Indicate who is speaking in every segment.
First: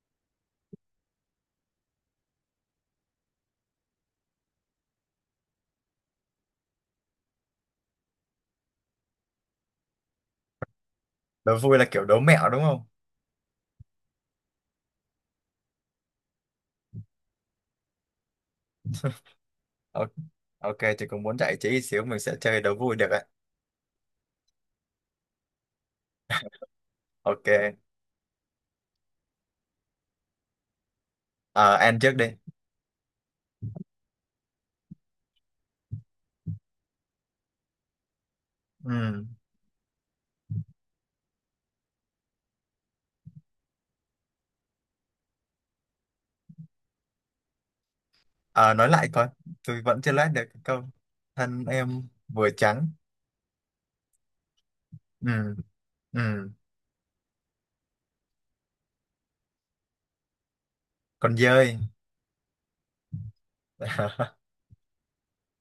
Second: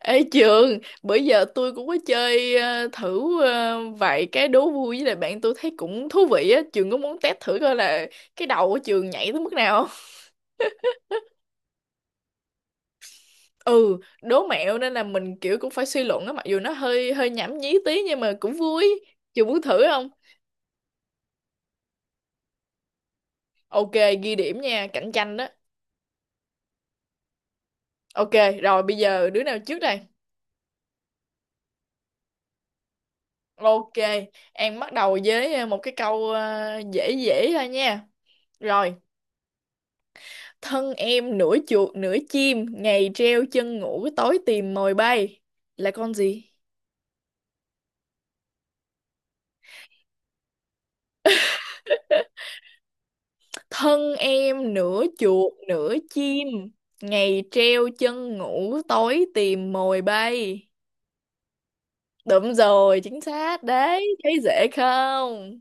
Speaker 1: Ê Trường, bữa giờ tôi cũng có chơi thử vài cái đố vui với lại bạn tôi thấy cũng thú vị á. Trường có muốn test thử coi là cái đầu của Trường nhảy tới mức nào không?
Speaker 2: Đố vui là kiểu đố mẹo đúng không?
Speaker 1: Ừ, đố mẹo nên là mình kiểu cũng phải suy luận á, mặc dù nó hơi hơi nhảm nhí tí nhưng mà cũng vui. Trường muốn thử không?
Speaker 2: Ok. Ok thì cũng muốn giải trí ít xíu, mình sẽ chơi đố vui được ạ.
Speaker 1: Ok, ghi điểm nha, cạnh tranh đó.
Speaker 2: Ok.
Speaker 1: Ok, rồi bây giờ đứa nào trước đây?
Speaker 2: Ờ, An trước đi.
Speaker 1: Ok, em bắt đầu với một cái câu dễ dễ thôi nha. Rồi,
Speaker 2: Ừ.
Speaker 1: thân em nửa chuột nửa chim, ngày treo chân ngủ tối tìm mồi bay. Là con gì?
Speaker 2: Ờ, nói lại coi, tôi vẫn chưa lát được cái câu. Thân em vừa trắng.
Speaker 1: Thân em nửa chuột
Speaker 2: Ừ.
Speaker 1: nửa chim,
Speaker 2: Ừ.
Speaker 1: ngày treo chân ngủ tối tìm mồi bay.
Speaker 2: Con dơi.
Speaker 1: Đúng rồi, chính xác đấy, thấy dễ không?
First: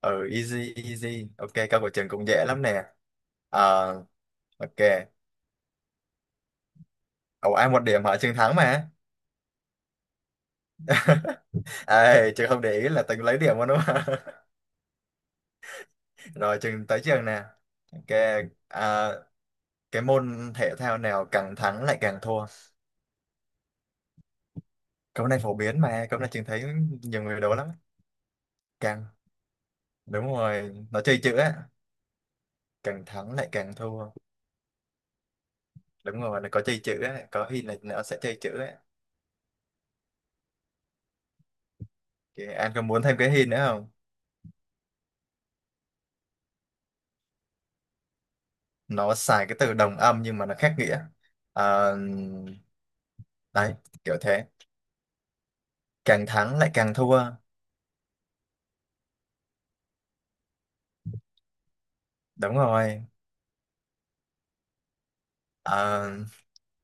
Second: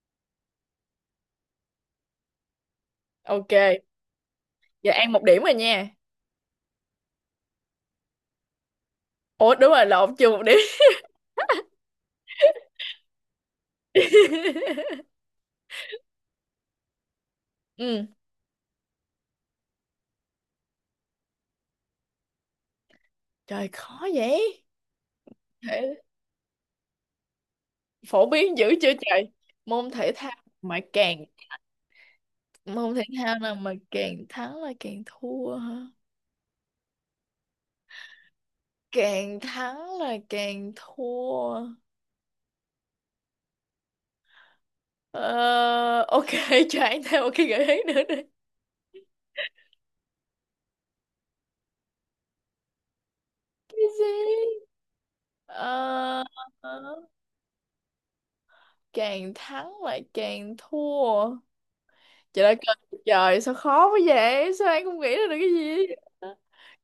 Speaker 2: Ừ, easy easy. Ok, câu của Trường cũng dễ lắm nè.
Speaker 1: Ok,
Speaker 2: Ờ, ok.
Speaker 1: giờ ăn một điểm rồi nha.
Speaker 2: Ồ ai một điểm hả? Trường thắng mà.
Speaker 1: Ủa đúng rồi, lộn chưa một điểm.
Speaker 2: Ê, Trường không để ý là Tường lấy điểm luôn đúng không. Rồi, Trường tới Trường nè.
Speaker 1: Ừ,
Speaker 2: Ok. à, cái môn thể thao nào càng thắng lại càng thua?
Speaker 1: trời khó vậy.
Speaker 2: Câu này phổ biến
Speaker 1: Thể-
Speaker 2: mà, câu này Trường thấy nhiều người đố lắm.
Speaker 1: Phổ biến dữ chưa
Speaker 2: Càng,
Speaker 1: trời? Môn thể
Speaker 2: đúng
Speaker 1: thao
Speaker 2: rồi,
Speaker 1: mà
Speaker 2: nó chơi
Speaker 1: càng
Speaker 2: chữ á.
Speaker 1: môn thể
Speaker 2: Càng thắng
Speaker 1: thao
Speaker 2: lại
Speaker 1: nào mà
Speaker 2: càng thua.
Speaker 1: càng thắng là càng thua hả?
Speaker 2: Đúng rồi, nó có chơi chữ á, có hint là nó sẽ chơi chữ á.
Speaker 1: Càng thắng là càng thua.
Speaker 2: Thì anh có muốn thêm cái hint nữa không?
Speaker 1: Ờ, ok. Cho anh thêm một cái gợi ý nữa đi.
Speaker 2: Nó xài cái từ đồng âm nhưng mà nó khác nghĩa. Ờ, Đấy,
Speaker 1: Cái
Speaker 2: kiểu thế.
Speaker 1: gì? Ờ,
Speaker 2: Càng thắng lại càng thua.
Speaker 1: càng thắng là càng thua. Trời
Speaker 2: Đúng
Speaker 1: ơi trời,
Speaker 2: rồi.
Speaker 1: trời, sao khó quá vậy, sao anh không nghĩ ra được cái gì?
Speaker 2: Ờ,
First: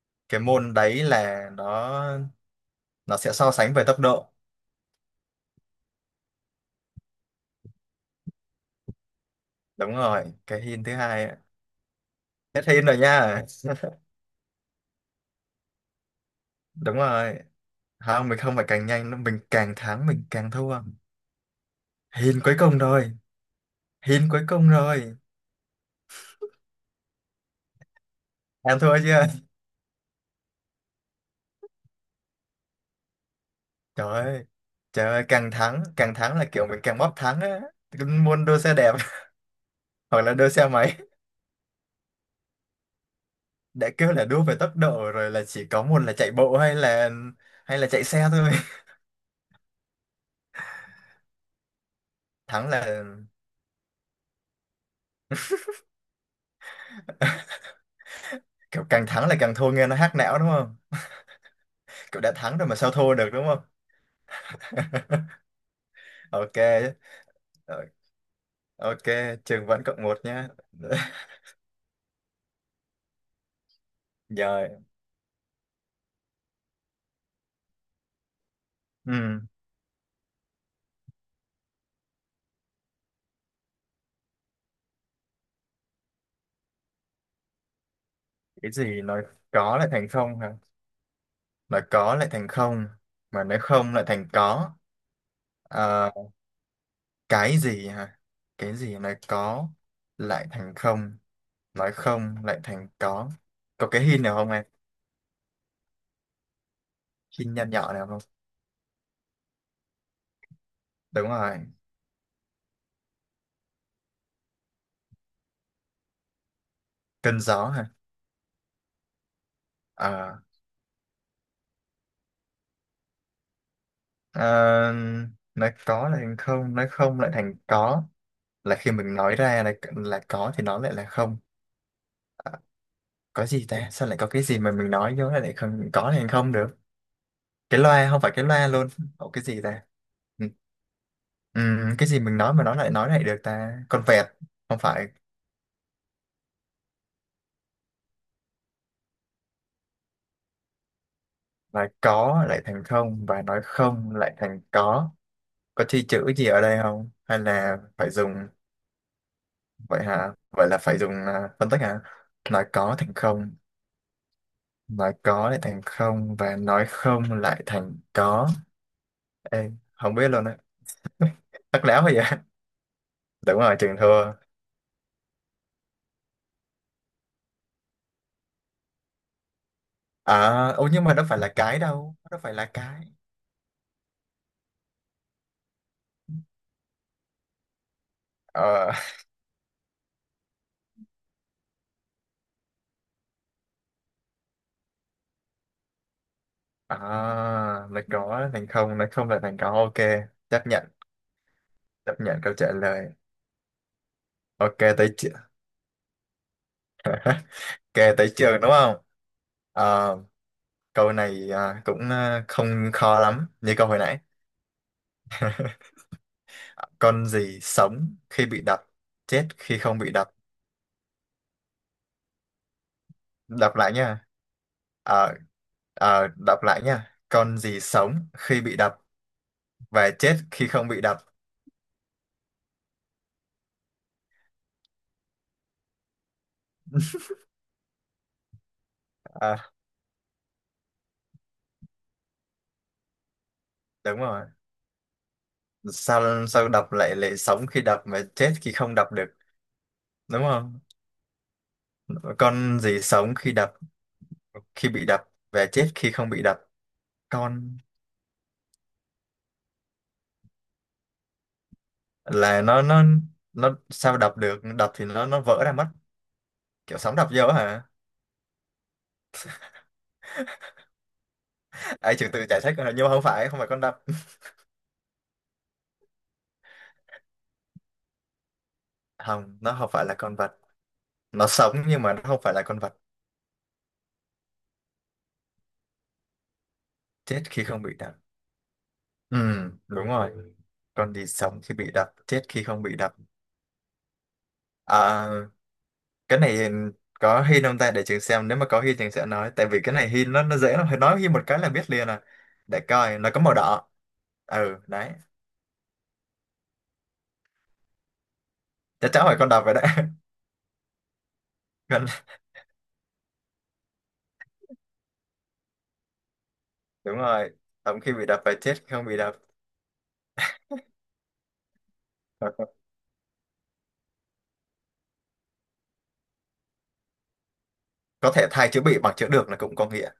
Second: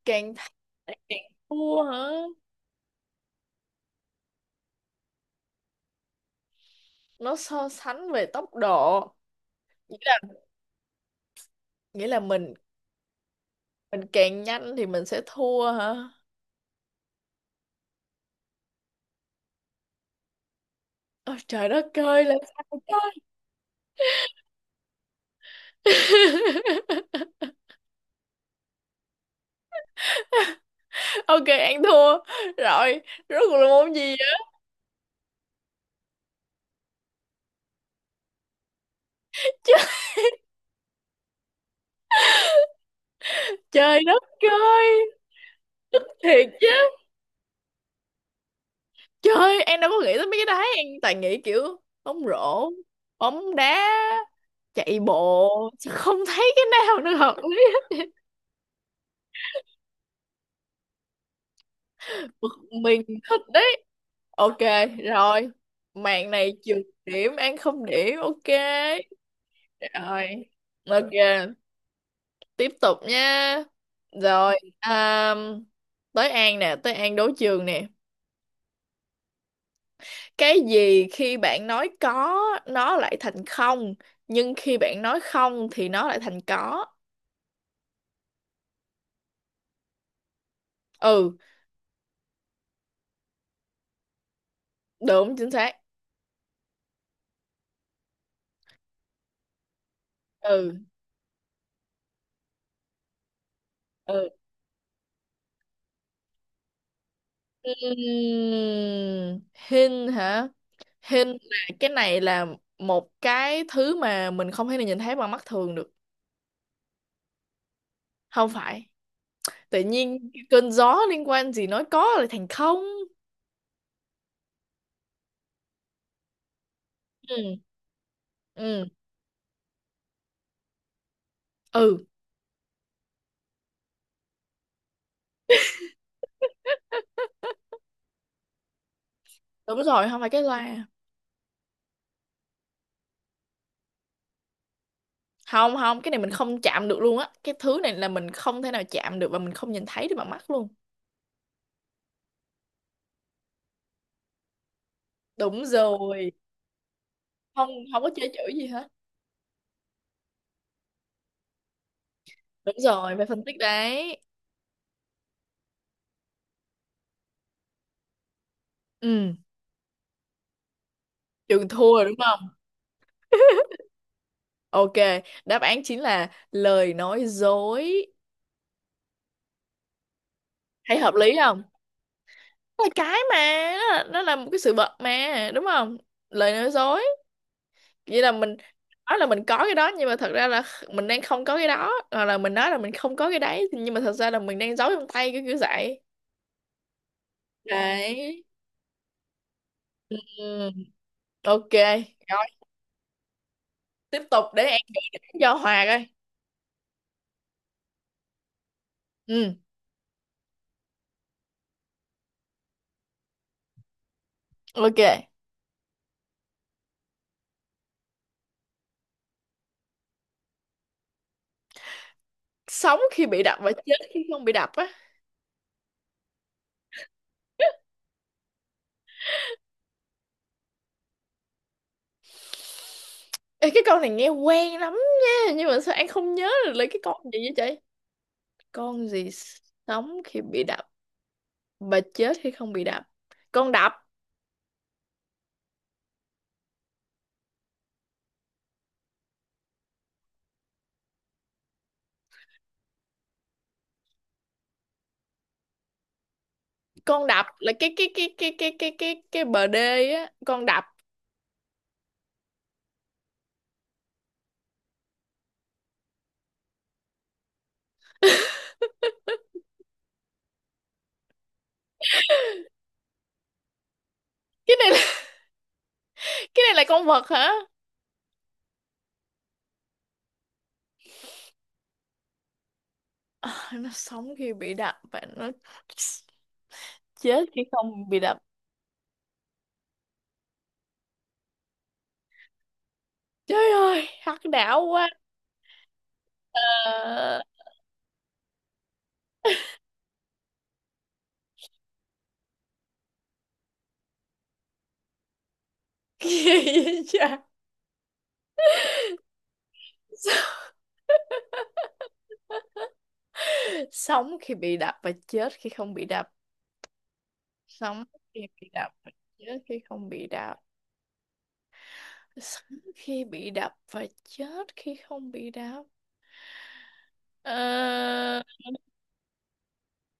Speaker 1: Càng
Speaker 2: cái
Speaker 1: thắng
Speaker 2: môn
Speaker 1: là
Speaker 2: đấy
Speaker 1: càng
Speaker 2: là
Speaker 1: thua
Speaker 2: nó
Speaker 1: hả?
Speaker 2: nó sẽ so sánh về tốc độ.
Speaker 1: Nó so sánh về tốc độ.
Speaker 2: Đúng
Speaker 1: nghĩa là
Speaker 2: rồi, cái hint thứ hai á.
Speaker 1: nghĩa là mình
Speaker 2: Hết hint rồi nha.
Speaker 1: mình càng nhanh thì mình sẽ thua hả?
Speaker 2: Đúng rồi, không, mình không phải càng nhanh nữa, mình càng thắng mình càng thua.
Speaker 1: Ôi, trời đất ơi là
Speaker 2: Hin cuối cùng
Speaker 1: sao ta.
Speaker 2: rồi. Hin cuối cùng rồi. Em thua chưa?
Speaker 1: Ok, ăn thua. Rồi. Rốt cuộc là môn gì
Speaker 2: Trời
Speaker 1: vậy?
Speaker 2: ơi. Trời ơi, càng thắng là kiểu mình càng bóp thắng á. Muốn đua xe đẹp.
Speaker 1: Ch-
Speaker 2: Hoặc là đua xe máy. Đã
Speaker 1: Trời
Speaker 2: kêu
Speaker 1: đất
Speaker 2: là đua về tốc
Speaker 1: ơi.
Speaker 2: độ rồi, là chỉ có một là chạy
Speaker 1: Thiệt
Speaker 2: bộ,
Speaker 1: chứ.
Speaker 2: hay là chạy xe thôi.
Speaker 1: Trời, em đâu có nghĩ tới mấy cái đấy. Em toàn nghĩ kiểu bóng
Speaker 2: Thắng
Speaker 1: rổ,
Speaker 2: là
Speaker 1: bóng đá, chạy bộ. Sao không thấy cái nào nó hợp lý hết.
Speaker 2: kiểu càng thắng là càng thua nghe nó hack não đúng không? Kiểu đã
Speaker 1: Bực
Speaker 2: thắng rồi mà sao
Speaker 1: mình,
Speaker 2: thua được
Speaker 1: thích
Speaker 2: đúng không?
Speaker 1: đấy. Ok, rồi. Mạng này
Speaker 2: Ok.
Speaker 1: trừ điểm, ăn
Speaker 2: Ờ,
Speaker 1: không điểm. Ok,
Speaker 2: ok, trường vẫn cộng một
Speaker 1: rồi,
Speaker 2: nhá.
Speaker 1: ok. Tiếp tục nha. Rồi,
Speaker 2: Rồi.
Speaker 1: um, tới An nè, tới An đấu trường nè.
Speaker 2: Ừ.
Speaker 1: Cái gì khi bạn nói có nó lại thành không, nhưng khi bạn nói không thì nó lại thành có?
Speaker 2: Cái gì nói có lại thành không hả?
Speaker 1: Ừ.
Speaker 2: Nói có lại thành không, mà nói không lại thành có.
Speaker 1: Đúng chính xác.
Speaker 2: Ờ, cái gì hả? Cái gì nói có lại thành
Speaker 1: Ừ,
Speaker 2: không, nói không lại thành có? Có cái hint
Speaker 1: ừ.
Speaker 2: nào không em? Hint nhỏ nhỏ nào không?
Speaker 1: Ừm, hình hả? Hình
Speaker 2: Đúng rồi,
Speaker 1: là cái này là một cái thứ mà mình không thể nào nhìn thấy bằng mắt thường được.
Speaker 2: cơn gió hả?
Speaker 1: Không phải. Tự nhiên
Speaker 2: Ờ,
Speaker 1: cơn gió liên quan gì nói có lại thành không?
Speaker 2: ờ, nói có lại thành không, nói không lại
Speaker 1: Ừ,
Speaker 2: thành có. Là
Speaker 1: ừ,
Speaker 2: khi mình nói ra là có thì nó lại là không.
Speaker 1: ừ.
Speaker 2: Có gì ta, sao lại có cái gì mà mình nói vô lại lại không có thành không được. Cái loa, không phải cái loa luôn. Ủa, cái gì
Speaker 1: Đúng
Speaker 2: ta?
Speaker 1: rồi, không phải cái
Speaker 2: Ừ.
Speaker 1: loa.
Speaker 2: Ừm, cái gì mình nói mà nó lại nói lại được ta, con vẹt? Không phải.
Speaker 1: Không, không, cái này mình không chạm được luôn á, cái thứ này là mình không thể nào chạm được và mình không nhìn thấy được bằng mắt luôn.
Speaker 2: Là có lại thành không và nói không lại thành có.
Speaker 1: Đúng
Speaker 2: Có chi
Speaker 1: rồi.
Speaker 2: chữ gì ở đây không hay
Speaker 1: Không,
Speaker 2: là
Speaker 1: không
Speaker 2: phải
Speaker 1: có chơi
Speaker 2: dùng?
Speaker 1: chữ gì hết.
Speaker 2: Vậy hả, vậy là phải dùng phân tích hả? Nói
Speaker 1: Đúng
Speaker 2: có thành
Speaker 1: rồi, phải phân tích
Speaker 2: không.
Speaker 1: đấy.
Speaker 2: Nói có lại thành không và nói không lại thành có.
Speaker 1: Ừ.
Speaker 2: Ê, không biết luôn á.
Speaker 1: Trường
Speaker 2: Tắc
Speaker 1: thua
Speaker 2: léo
Speaker 1: rồi đúng
Speaker 2: vậy à?
Speaker 1: không?
Speaker 2: Đúng rồi, trường thua.
Speaker 1: Ok, đáp án chính là lời nói dối.
Speaker 2: À ô,
Speaker 1: Thấy
Speaker 2: nhưng
Speaker 1: hợp
Speaker 2: mà đâu
Speaker 1: lý
Speaker 2: phải là
Speaker 1: không?
Speaker 2: cái, đâu đâu phải là
Speaker 1: Đó là
Speaker 2: cái.
Speaker 1: cái mà nó là một cái sự vật mà đúng không? Lời nói dối, vậy là mình
Speaker 2: Ờ
Speaker 1: nói là mình có cái đó nhưng mà thật ra là mình đang không có cái đó, hoặc là mình nói là mình không có cái đấy nhưng mà thật ra là mình đang giấu trong tay, cái kiểu kiểu vậy.
Speaker 2: À, là
Speaker 1: Đấy.
Speaker 2: có thành không, nói không là thành có, ok.
Speaker 1: Ừ,
Speaker 2: Chấp nhận,
Speaker 1: ok.
Speaker 2: chấp nhận
Speaker 1: Rồi,
Speaker 2: câu trả lời.
Speaker 1: tiếp tục để
Speaker 2: Ok,
Speaker 1: em
Speaker 2: tới
Speaker 1: đánh
Speaker 2: trường.
Speaker 1: cho Hòa coi.
Speaker 2: Ok, tới trường đúng không?
Speaker 1: Ừ,
Speaker 2: Ờ, Câu này cũng không khó lắm, như câu hồi nãy.
Speaker 1: ok.
Speaker 2: Con gì sống khi bị đập, chết khi không bị đập?
Speaker 1: Sống khi bị đập và
Speaker 2: Đọc lại
Speaker 1: chết khi
Speaker 2: nha.
Speaker 1: không bị đập á.
Speaker 2: Ờ, Đọc lại nha. Con gì sống khi bị đập và chết khi không bị đập?
Speaker 1: Ê, cái câu này nghe quen lắm nha, nhưng mà sao anh không nhớ được lấy cái con gì vậy trời? Con gì
Speaker 2: À,
Speaker 1: sống khi bị đập và chết khi không bị đập? Con đập,
Speaker 2: đúng rồi. Sao sao đập lại lại sống khi đập mà chết khi không đập được, đúng không? Con gì sống khi đập, khi bị đập và chết khi không bị đập?
Speaker 1: con đập là
Speaker 2: Con
Speaker 1: cái bờ đê á, con đập.
Speaker 2: là nó sao đập được, đập thì nó vỡ ra mất. Kiểu sóng đập vô hả? Ai trừ từ giải thích rồi, nhưng mà không phải, không phải con đập.
Speaker 1: Cái này là, cái này là con vật hả?
Speaker 2: Không, nó không phải là con vật. Nó sống nhưng mà nó không phải là con vật.
Speaker 1: Ờ, nó sống khi bị đập và nó
Speaker 2: Chết
Speaker 1: chết khi
Speaker 2: khi không bị
Speaker 1: không
Speaker 2: đập.
Speaker 1: bị đập.
Speaker 2: Ừ, đúng rồi, con gì sống khi bị đập chết khi không bị đập?
Speaker 1: Trời ơi, hắc não quá.
Speaker 2: à, cái này
Speaker 1: Ờ,
Speaker 2: có hin không ta, để trường xem nếu mà có hin trường sẽ nói, tại vì cái này hin nó dễ lắm, phải nói hin một cái là biết liền à. Để coi, nó có màu đỏ. Ừ đấy.
Speaker 1: kỳ vậy trời.
Speaker 2: Chắc chắn phải con đập rồi đấy. Con.
Speaker 1: Sống khi bị đập và chết khi không bị đập.
Speaker 2: Đúng rồi, sống
Speaker 1: Sống
Speaker 2: khi bị
Speaker 1: khi
Speaker 2: đập, phải
Speaker 1: bị
Speaker 2: chết khi
Speaker 1: đập
Speaker 2: không
Speaker 1: và
Speaker 2: bị đập.
Speaker 1: chết khi không bị đập.
Speaker 2: Hoặc
Speaker 1: Sống khi bị đập và chết khi không bị đập. Ờ,
Speaker 2: có thể thay chữ bị bằng chữ được là cũng có nghĩa.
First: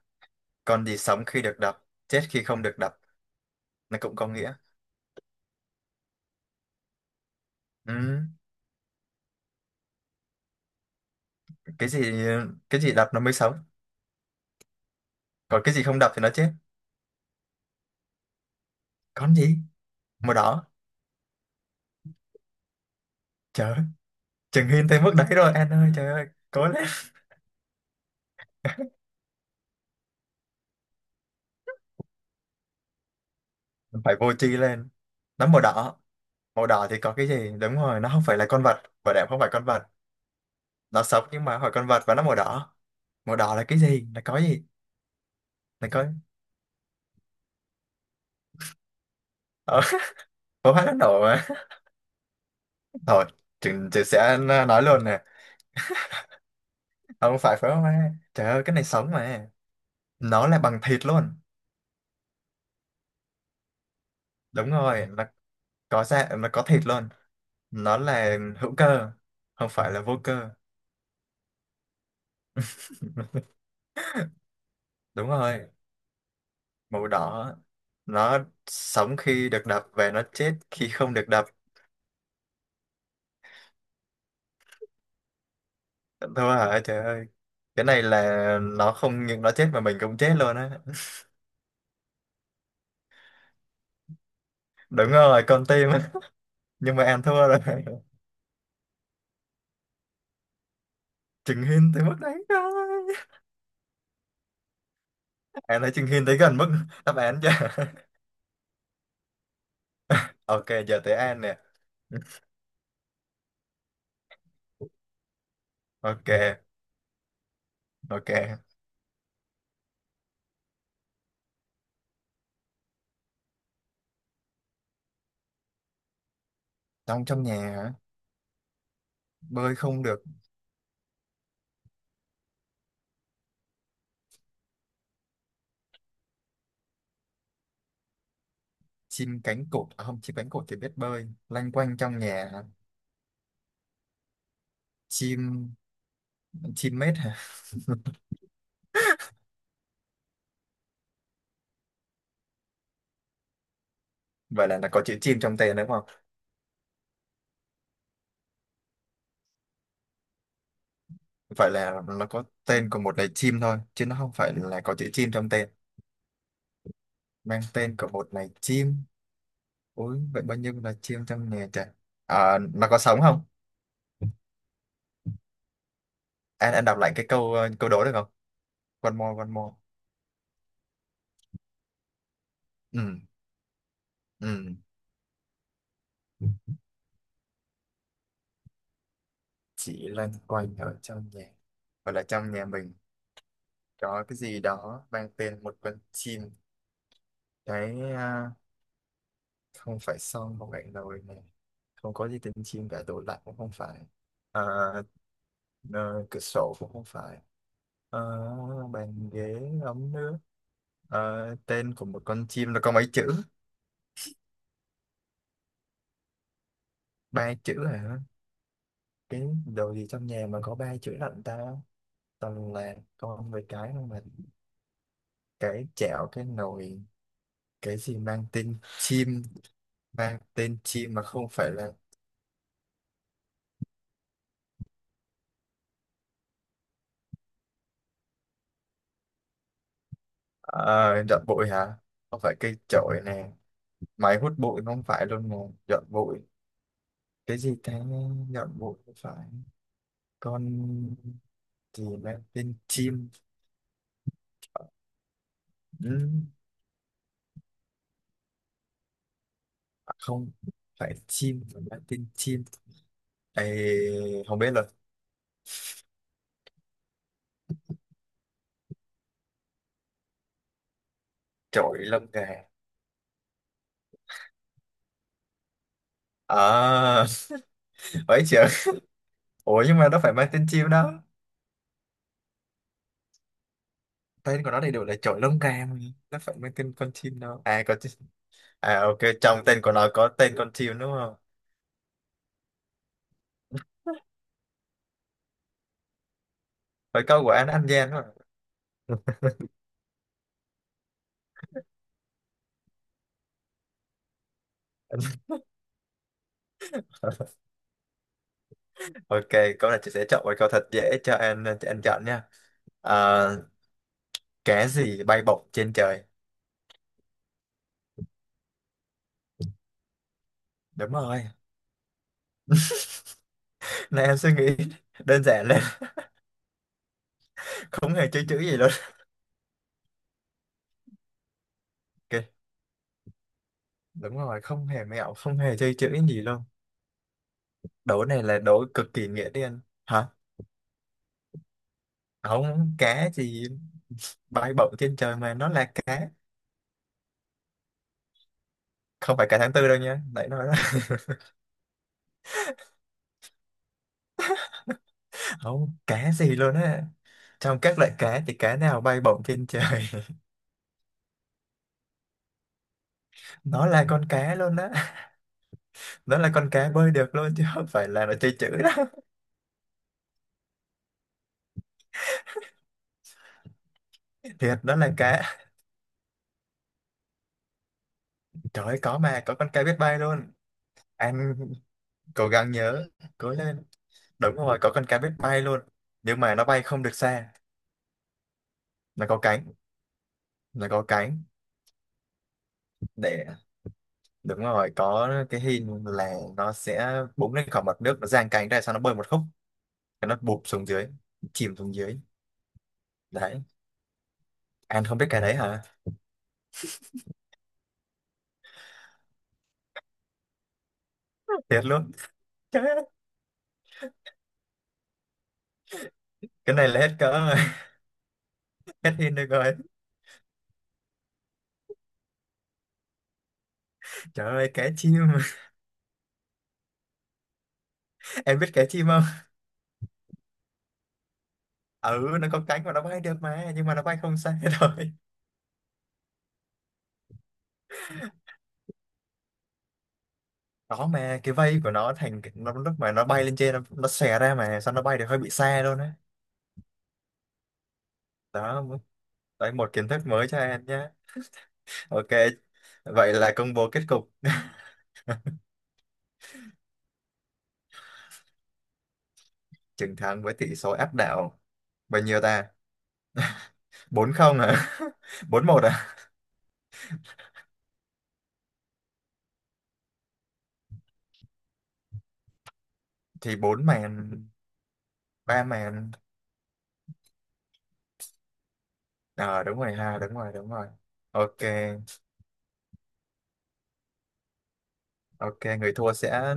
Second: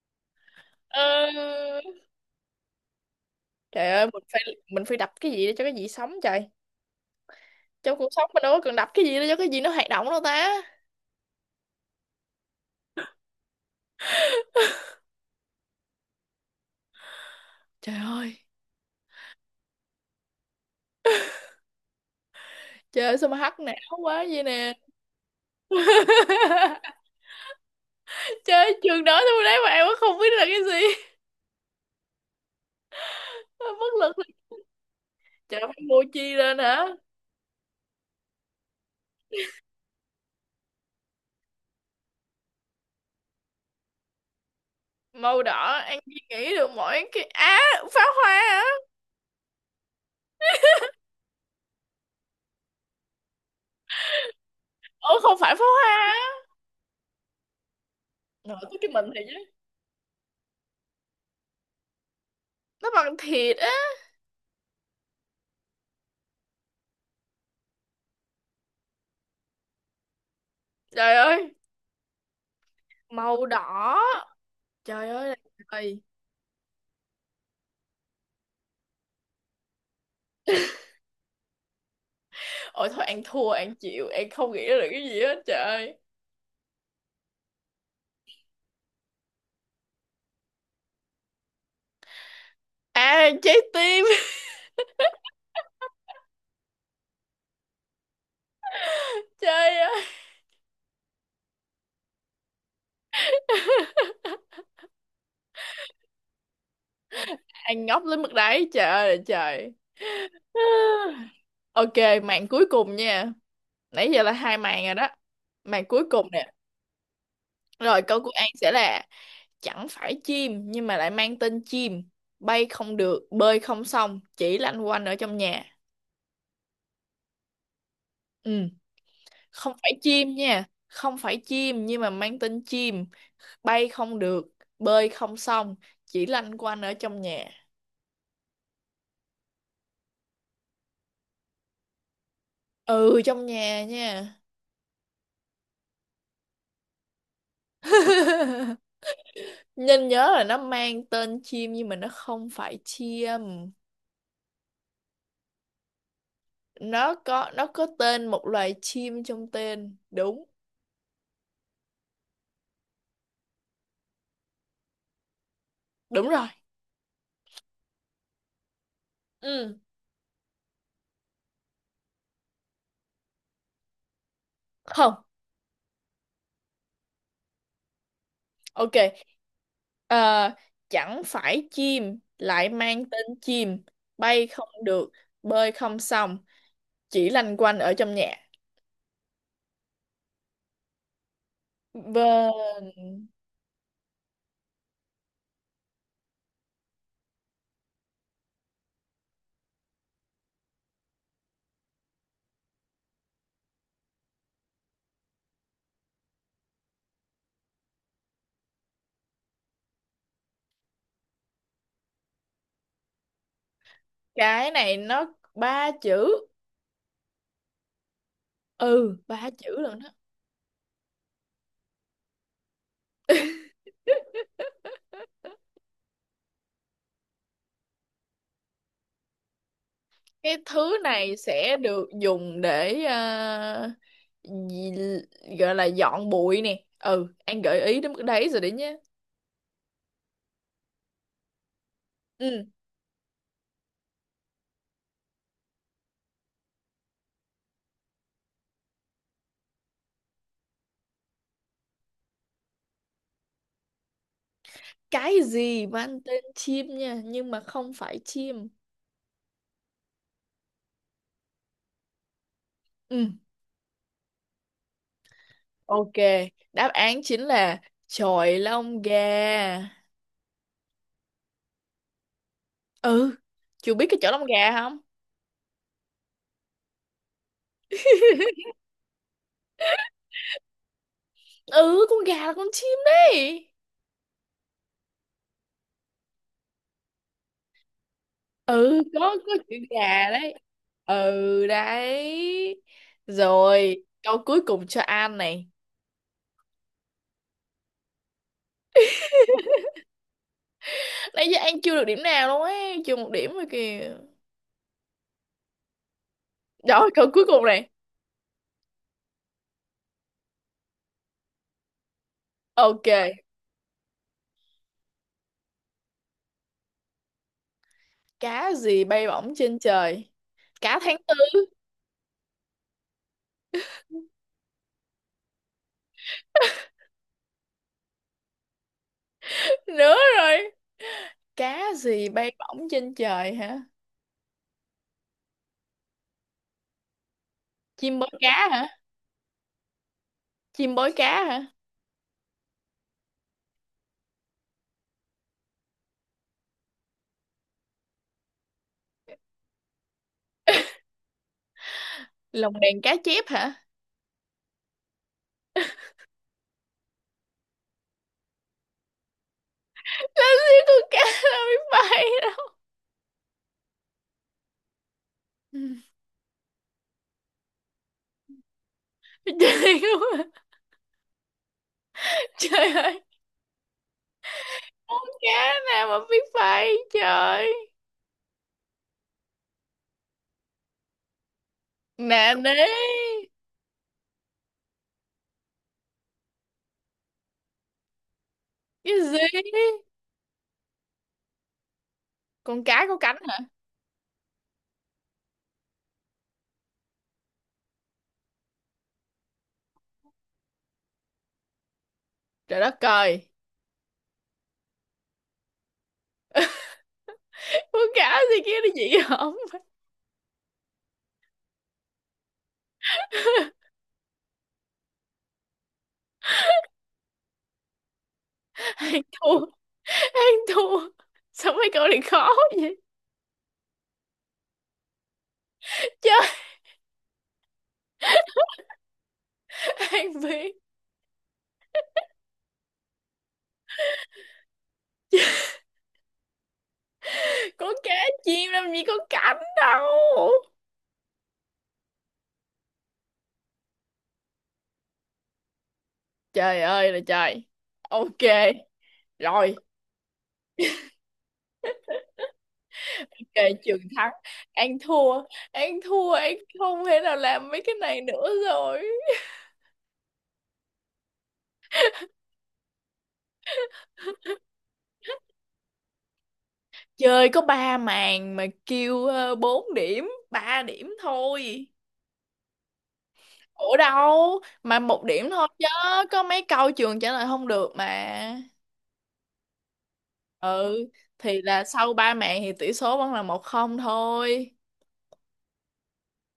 Speaker 2: Con gì sống khi được
Speaker 1: ờ.
Speaker 2: đập chết khi không được đập,
Speaker 1: Trời
Speaker 2: nó
Speaker 1: ơi,
Speaker 2: cũng
Speaker 1: mình
Speaker 2: có
Speaker 1: phải
Speaker 2: nghĩa.
Speaker 1: mình phải đập cái gì để cho cái gì sống trời.
Speaker 2: Ừ.
Speaker 1: Trong cuộc sống mình đâu có cần đập cái gì để cho cái gì nó hoạt động đâu ta.
Speaker 2: Cái gì, cái gì đập nó mới sống, còn cái gì không đập thì nó chết.
Speaker 1: Trời ơi,
Speaker 2: Con gì màu đỏ?
Speaker 1: trời ơi, sao mà hắc
Speaker 2: Trời
Speaker 1: não
Speaker 2: ơi,
Speaker 1: quá vậy
Speaker 2: chừng
Speaker 1: nè.
Speaker 2: hin tới mức đấy rồi anh ơi, trời ơi cố lên.
Speaker 1: Trời ơi, trường nói tôi đấy mà em cũng không biết là cái gì. Bất lực
Speaker 2: Phải vô tri
Speaker 1: thì
Speaker 2: lên. Nó
Speaker 1: chả
Speaker 2: màu
Speaker 1: phải
Speaker 2: đỏ.
Speaker 1: mua chi lên
Speaker 2: Màu
Speaker 1: hả?
Speaker 2: đỏ thì có cái gì, đúng rồi nó không phải là con vật, bảo đảm không phải con vật. Nó sống nhưng mà hỏi con vật, và nó màu đỏ. Màu đỏ là cái gì, là có gì?
Speaker 1: Màu đỏ
Speaker 2: Là
Speaker 1: An
Speaker 2: có.
Speaker 1: Duy nghĩ được mỗi cái á, pháo hoa á.
Speaker 2: ờ, Pháo hoa nó nổ mà. Thôi chừng chị sẽ nói luôn nè.
Speaker 1: Ủa không phải pháo hoa á?
Speaker 2: Không phải pháo hoa, trời
Speaker 1: Nội
Speaker 2: ơi
Speaker 1: có
Speaker 2: cái này
Speaker 1: cái mình
Speaker 2: sống
Speaker 1: thì
Speaker 2: mà.
Speaker 1: chứ.
Speaker 2: Nó là bằng thịt luôn.
Speaker 1: Nó bằng thịt á?
Speaker 2: Đúng rồi, nó có da nó có thịt luôn. Nó là hữu cơ, không phải là vô cơ.
Speaker 1: Trời ơi, màu đỏ, trời ơi
Speaker 2: Đúng
Speaker 1: là
Speaker 2: rồi,
Speaker 1: trời.
Speaker 2: màu đỏ. Nó sống khi được đập và nó chết khi không được đập.
Speaker 1: Ôi thôi, An thua, An chịu, An không nghĩ ra được cái gì hết trời.
Speaker 2: Thua hả? Trời ơi. Cái này là nó không những nó chết mà mình cũng chết luôn á.
Speaker 1: À, trái tim.
Speaker 2: Đúng rồi, con tim á. Nhưng mà em thua rồi.
Speaker 1: Trời ơi.
Speaker 2: Chừng Hin tới mức đấy rồi. Em thấy Chừng Hin tới gần mức đáp án chưa?
Speaker 1: An ngốc đến mức đấy trời ơi là trời.
Speaker 2: Ok, giờ tới An nè.
Speaker 1: Ok, màn cuối cùng nha, nãy giờ là hai màn rồi đó, màn cuối cùng
Speaker 2: Ok,
Speaker 1: nè. Rồi, câu của
Speaker 2: ok.
Speaker 1: An sẽ là chẳng phải chim nhưng mà lại mang tên chim, bay không được, bơi không xong, chỉ lanh quanh ở trong nhà.
Speaker 2: Trong trong nhà hả?
Speaker 1: Ừ, không
Speaker 2: Bơi
Speaker 1: phải
Speaker 2: không được.
Speaker 1: chim nha, không phải chim nhưng mà mang tên chim, bay không được, bơi không xong, chỉ lanh quanh ở trong nhà.
Speaker 2: Chim cánh cụt. À, không, chim cánh cụt thì biết bơi. Lanh quanh trong nhà hả?
Speaker 1: Ừ, trong nhà nha.
Speaker 2: Chim... Chim mết hả?
Speaker 1: Nên nhớ là nó mang tên chim nhưng mà nó không phải chim.
Speaker 2: Vậy là nó có chữ chim trong tên đúng không?
Speaker 1: Nó có tên một loài chim trong tên. Đúng,
Speaker 2: Vậy là nó có tên của một loài chim thôi, chứ nó không phải là có chữ chim trong tên.
Speaker 1: đúng rồi.
Speaker 2: Mang tên của một loài chim.
Speaker 1: Ừ.
Speaker 2: Ôi vậy bao nhiêu loài chim trong nhà trời. À, nó có sống không?
Speaker 1: Không.
Speaker 2: Anh đọc lại cái câu câu đố được không?
Speaker 1: Ok,
Speaker 2: One more one more.
Speaker 1: ờ, chẳng phải chim lại
Speaker 2: Ừ.
Speaker 1: mang tên chim, bay không
Speaker 2: Ừ.
Speaker 1: được, bơi không xong, chỉ lanh quanh ở trong nhà.
Speaker 2: Chỉ loanh quanh ở trong nhà, hoặc là trong nhà
Speaker 1: Bên
Speaker 2: mình có cái gì đó mang tên một con chim. Cái, không phải son, không phải nồi này. Không có gì tên chim cả, tủ lạnh cũng không phải. à, ờ, Cửa sổ cũng không phải. Ờ, Bàn ghế, ấm nước. Tên của một con chim nó có mấy chữ?
Speaker 1: cái này nó ba chữ,
Speaker 2: Ba chữ hả?
Speaker 1: ừ
Speaker 2: Cái
Speaker 1: ba chữ
Speaker 2: đồ
Speaker 1: luôn
Speaker 2: gì
Speaker 1: đó.
Speaker 2: trong nhà mà có ba chữ lận ta? Toàn là con với cái không mà. Cái chảo, cái nồi. Cái gì mang tên chim? Mang
Speaker 1: Cái
Speaker 2: tên
Speaker 1: thứ
Speaker 2: chim mà
Speaker 1: này
Speaker 2: không phải
Speaker 1: sẽ
Speaker 2: là.
Speaker 1: được dùng để gì- gọi là dọn bụi nè. Ừ, anh gợi ý đến mức đấy rồi đấy nhé.
Speaker 2: Ờ, Dọn bụi hả? Không phải
Speaker 1: Ừ,
Speaker 2: cây chổi nè. Máy hút bụi không phải luôn nè. Dọn bụi cái gì ta? Dọn bụi. Không phải con gì mang tên chim.
Speaker 1: cái gì mang
Speaker 2: Ừ,
Speaker 1: tên chim nha, nhưng mà không phải chim.
Speaker 2: không phải chim mà mang tên chim.
Speaker 1: Ừ.
Speaker 2: Ê, không biết là.
Speaker 1: Ok, đáp án chính là chọi lông gà.
Speaker 2: Chổi lông gà.
Speaker 1: Ừ, chú biết cái chọi lông gà không?
Speaker 2: À, bảy triệu Ủa nhưng mà nó phải mang tên chim đó.
Speaker 1: Ừ, con gà là con chim đấy.
Speaker 2: Tên của nó đầy đủ là chổi lông gà mà. Nó phải mang tên con chim, đâu à có chim. À
Speaker 1: Ừ,
Speaker 2: ok,
Speaker 1: có
Speaker 2: trong
Speaker 1: chữ
Speaker 2: tên của nó có
Speaker 1: gà đấy.
Speaker 2: tên con chim đúng không?
Speaker 1: Ừ đấy. Rồi, câu cuối cùng cho An này.
Speaker 2: Với câu của anh gian mà.
Speaker 1: Nãy giờ An chưa được điểm nào luôn ấy, chưa một điểm rồi kìa. Đó, câu cuối cùng này.
Speaker 2: Ok, câu này chị sẽ chọn một câu thật dễ cho anh, cho anh chọn nha.
Speaker 1: Ok,
Speaker 2: à, cái gì bay bổng trên trời?
Speaker 1: cá gì bay bổng trên trời? Cá
Speaker 2: Đúng
Speaker 1: tháng
Speaker 2: rồi.
Speaker 1: tư
Speaker 2: Này em suy nghĩ đơn giản lên. Không hề chơi chữ gì luôn.
Speaker 1: nữa rồi. Cá gì bay
Speaker 2: Ok,
Speaker 1: bổng trên trời hả?
Speaker 2: đúng rồi, không hề mẹo, không hề chơi chữ gì luôn.
Speaker 1: Chim
Speaker 2: Đố
Speaker 1: bó
Speaker 2: này là
Speaker 1: cá
Speaker 2: đố
Speaker 1: hả?
Speaker 2: cực kỳ nghĩa đen. Hả?
Speaker 1: Chim bói cá hả?
Speaker 2: Không, cá gì bay bổng trên trời mà nó là cá, không phải cá tháng tư đâu nha, nãy nói đó.
Speaker 1: Lồng đèn cá chép hả?
Speaker 2: Không, cá gì luôn á, trong các loại cá thì cá nào bay bổng trên trời.
Speaker 1: Làm gì con cá nó biết bay đâu.
Speaker 2: Nó là con cá luôn á, nó là con cá bơi được luôn chứ không phải là nó chơi chữ đó.
Speaker 1: Trời ơi, trời ơi,
Speaker 2: Thiệt, nó là
Speaker 1: con
Speaker 2: cá.
Speaker 1: cá nào mà biết bay trời?
Speaker 2: Trời ơi, có mà, có con cá biết bay luôn. Anh cố
Speaker 1: Nè
Speaker 2: gắng
Speaker 1: nế
Speaker 2: nhớ, cố lên. Đúng rồi, có con cá biết bay luôn, nhưng mà nó bay không được xa.
Speaker 1: cái
Speaker 2: Nó
Speaker 1: gì?
Speaker 2: có cánh, nó có cánh.
Speaker 1: Con cá có cánh
Speaker 2: Để,
Speaker 1: hả?
Speaker 2: đúng rồi, có cái hình là nó sẽ búng lên khỏi mặt nước, nó giang cánh ra sau nó bơi một khúc, cái nó bụp xuống dưới, chìm xuống dưới.
Speaker 1: Trời đất trời,
Speaker 2: Đấy. Anh không biết cái đấy hả?
Speaker 1: con cá gì kia nó gì không?
Speaker 2: Thiệt luôn. cái, cái này là hết cỡ rồi. Hết
Speaker 1: Ăn
Speaker 2: pin được
Speaker 1: thua,
Speaker 2: rồi.
Speaker 1: ăn thua, sao mấy câu này khó vậy
Speaker 2: Trời ơi, cá chim.
Speaker 1: trời.
Speaker 2: Em biết cá chim không?
Speaker 1: Ăn biết.
Speaker 2: Ừ, nó có cánh mà nó bay được mà, nhưng mà nó bay không xa thôi.
Speaker 1: Con cá chim làm gì có cánh đâu.
Speaker 2: Đó mà cái vây của nó thành cái, nó lúc mà nó bay lên trên nó xòe ra mà sao nó bay được hơi bị xa luôn á.
Speaker 1: Trời ơi là trời. Ok,
Speaker 2: Đó. Đấy,
Speaker 1: rồi.
Speaker 2: một kiến thức mới cho em nhé. Ok, vậy là
Speaker 1: Kề
Speaker 2: công bố
Speaker 1: trường
Speaker 2: kết cục.
Speaker 1: thắng, An thua. An thua, An không thể nào làm mấy cái này nữa rồi.
Speaker 2: Chiến thắng với tỷ số áp đảo. Bao nhiêu ta, 4-0 à? 4-1 à?
Speaker 1: Chơi có ba màn mà kêu bốn điểm ba điểm thôi.
Speaker 2: Thì bốn
Speaker 1: Ủa
Speaker 2: màn.
Speaker 1: đâu mà một điểm
Speaker 2: Ba
Speaker 1: thôi chứ.
Speaker 2: màn.
Speaker 1: Có mấy câu trường trả lời không được mà.
Speaker 2: Ờ đúng rồi ha, đúng rồi, đúng rồi.
Speaker 1: Ừ.
Speaker 2: Ok.
Speaker 1: Thì là sau ba màn thì tỷ số vẫn là 1-0 thôi.
Speaker 2: Ok, người thua sẽ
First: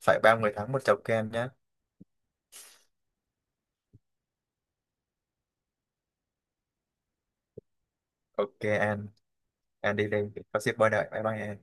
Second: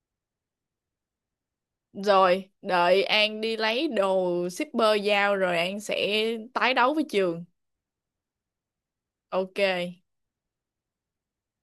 Speaker 2: phải ba người thắng một chầu kem nhé.
Speaker 1: Rồi đợi An đi lấy đồ shipper giao rồi An sẽ tái đấu với trường.
Speaker 2: Ok An
Speaker 1: Ok.
Speaker 2: đi đi, có shipper đợi. Bye bye An.